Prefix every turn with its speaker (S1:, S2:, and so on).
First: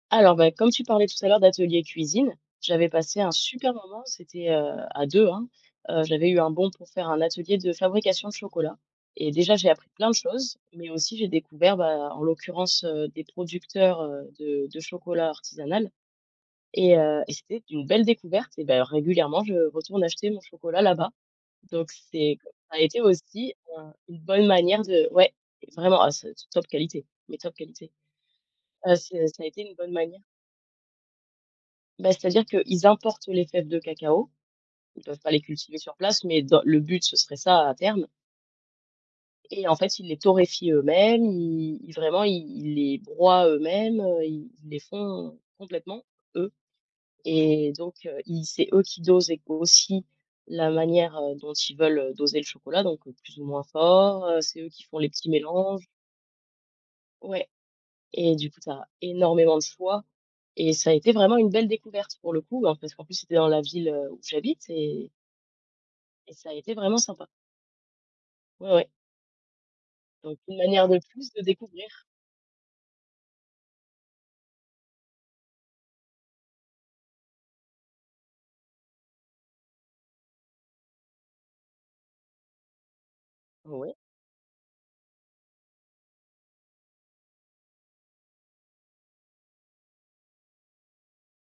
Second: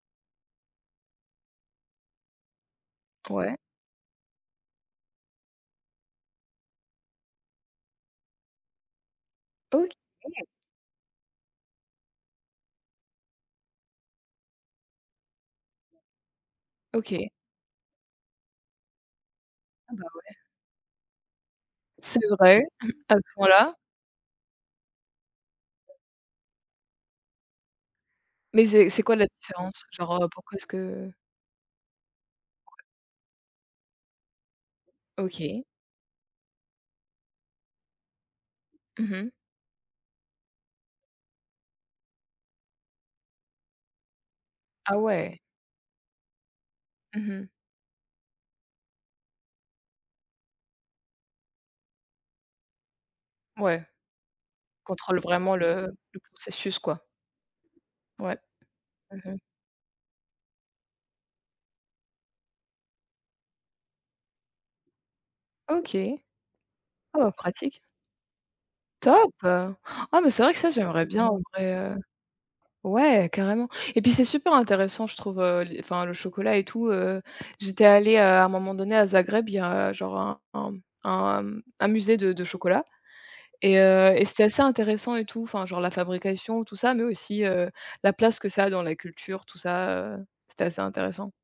S1: Alors, bah, comme tu parlais tout à l'heure d'atelier cuisine, j'avais passé un
S2: Ouais.
S1: super moment, c'était, heu, à 2 hein. Heu, j'avais eu un bon pour faire un atelier de fabrication de chocolat et déjà, j'ai appris
S2: OK.
S1: plein de choses, mais aussi j'ai découvert ben, en l'occurrence, heu, des producteurs, heu, de de chocolat artisanal et heu
S2: OK.
S1: et c'était une belle découverte et d'ailleurs régulièrement, je
S2: Ah
S1: retourne
S2: bah
S1: acheter
S2: ouais.
S1: mon chocolat là-bas, donc
S2: C'est
S1: c'est
S2: vrai,
S1: ça a été
S2: à ce
S1: aussi
S2: point-là?
S1: enfin une bonne manière de ouais, vraiment, ah c'est c top qualité, mais top qualité.
S2: Mais c'est
S1: Heu,
S2: c'est quoi la
S1: c'est ça a été une
S2: différence?
S1: bonne manière
S2: Genre, heu, pourquoi est-ce que
S1: Bah, c'est-à-dire qu'ils importent les fèves de cacao. Ils peuvent pas les
S2: OK.
S1: cultiver sur place, mais dans le but, ce serait ça à terme
S2: Mmh mh.
S1: et en fait, ils les torréfient eux-mêmes. I ils vraiment, ils ils les broient eux-mêmes, heu, ils les
S2: Ah ouais.
S1: font complètement, eux
S2: Mmh mh.
S1: et donc heu, ils c'est eux qui dosent ég aussi la manière, heu, dont ils veulent, heu, doser le chocolat, donc heu, plus ou moins
S2: Ouais.
S1: fort, heu, c'est eux qui font les
S2: Contrôle
S1: petits
S2: vraiment
S1: mélanges
S2: le le processus quoi.
S1: Ouais, et
S2: Ouais,
S1: du coup, tu as
S2: mmh mh.
S1: énormément de choix et ça a été vraiment une belle découverte pour le coup, ben parce qu'en plus, c'était dans la ville où j'habite et
S2: OK.
S1: et ça a été vraiment sympa.
S2: Oh pratique.
S1: Ouais ouais.
S2: Top, heu, ah mais
S1: Donc,
S2: c'est vrai
S1: une
S2: que ça
S1: manière de
S2: j'aimerais bien
S1: plus
S2: en
S1: de
S2: vrai, heu
S1: découvrir.
S2: ouais, carrément, et puis c'est super intéressant je trouve, heu, les enfin le chocolat et tout, heu, j'étais allée, heu, à un moment donné à Zagreb, il y a genre un un mmh un, hem, un musée de de chocolat
S1: Oh
S2: et
S1: ouais.
S2: heu et c'était assez intéressant et tout enfin genre la fabrication et tout ça, mais aussi, heu, la place que ça a dans la culture, tout ça, heu, c'était assez intéressant.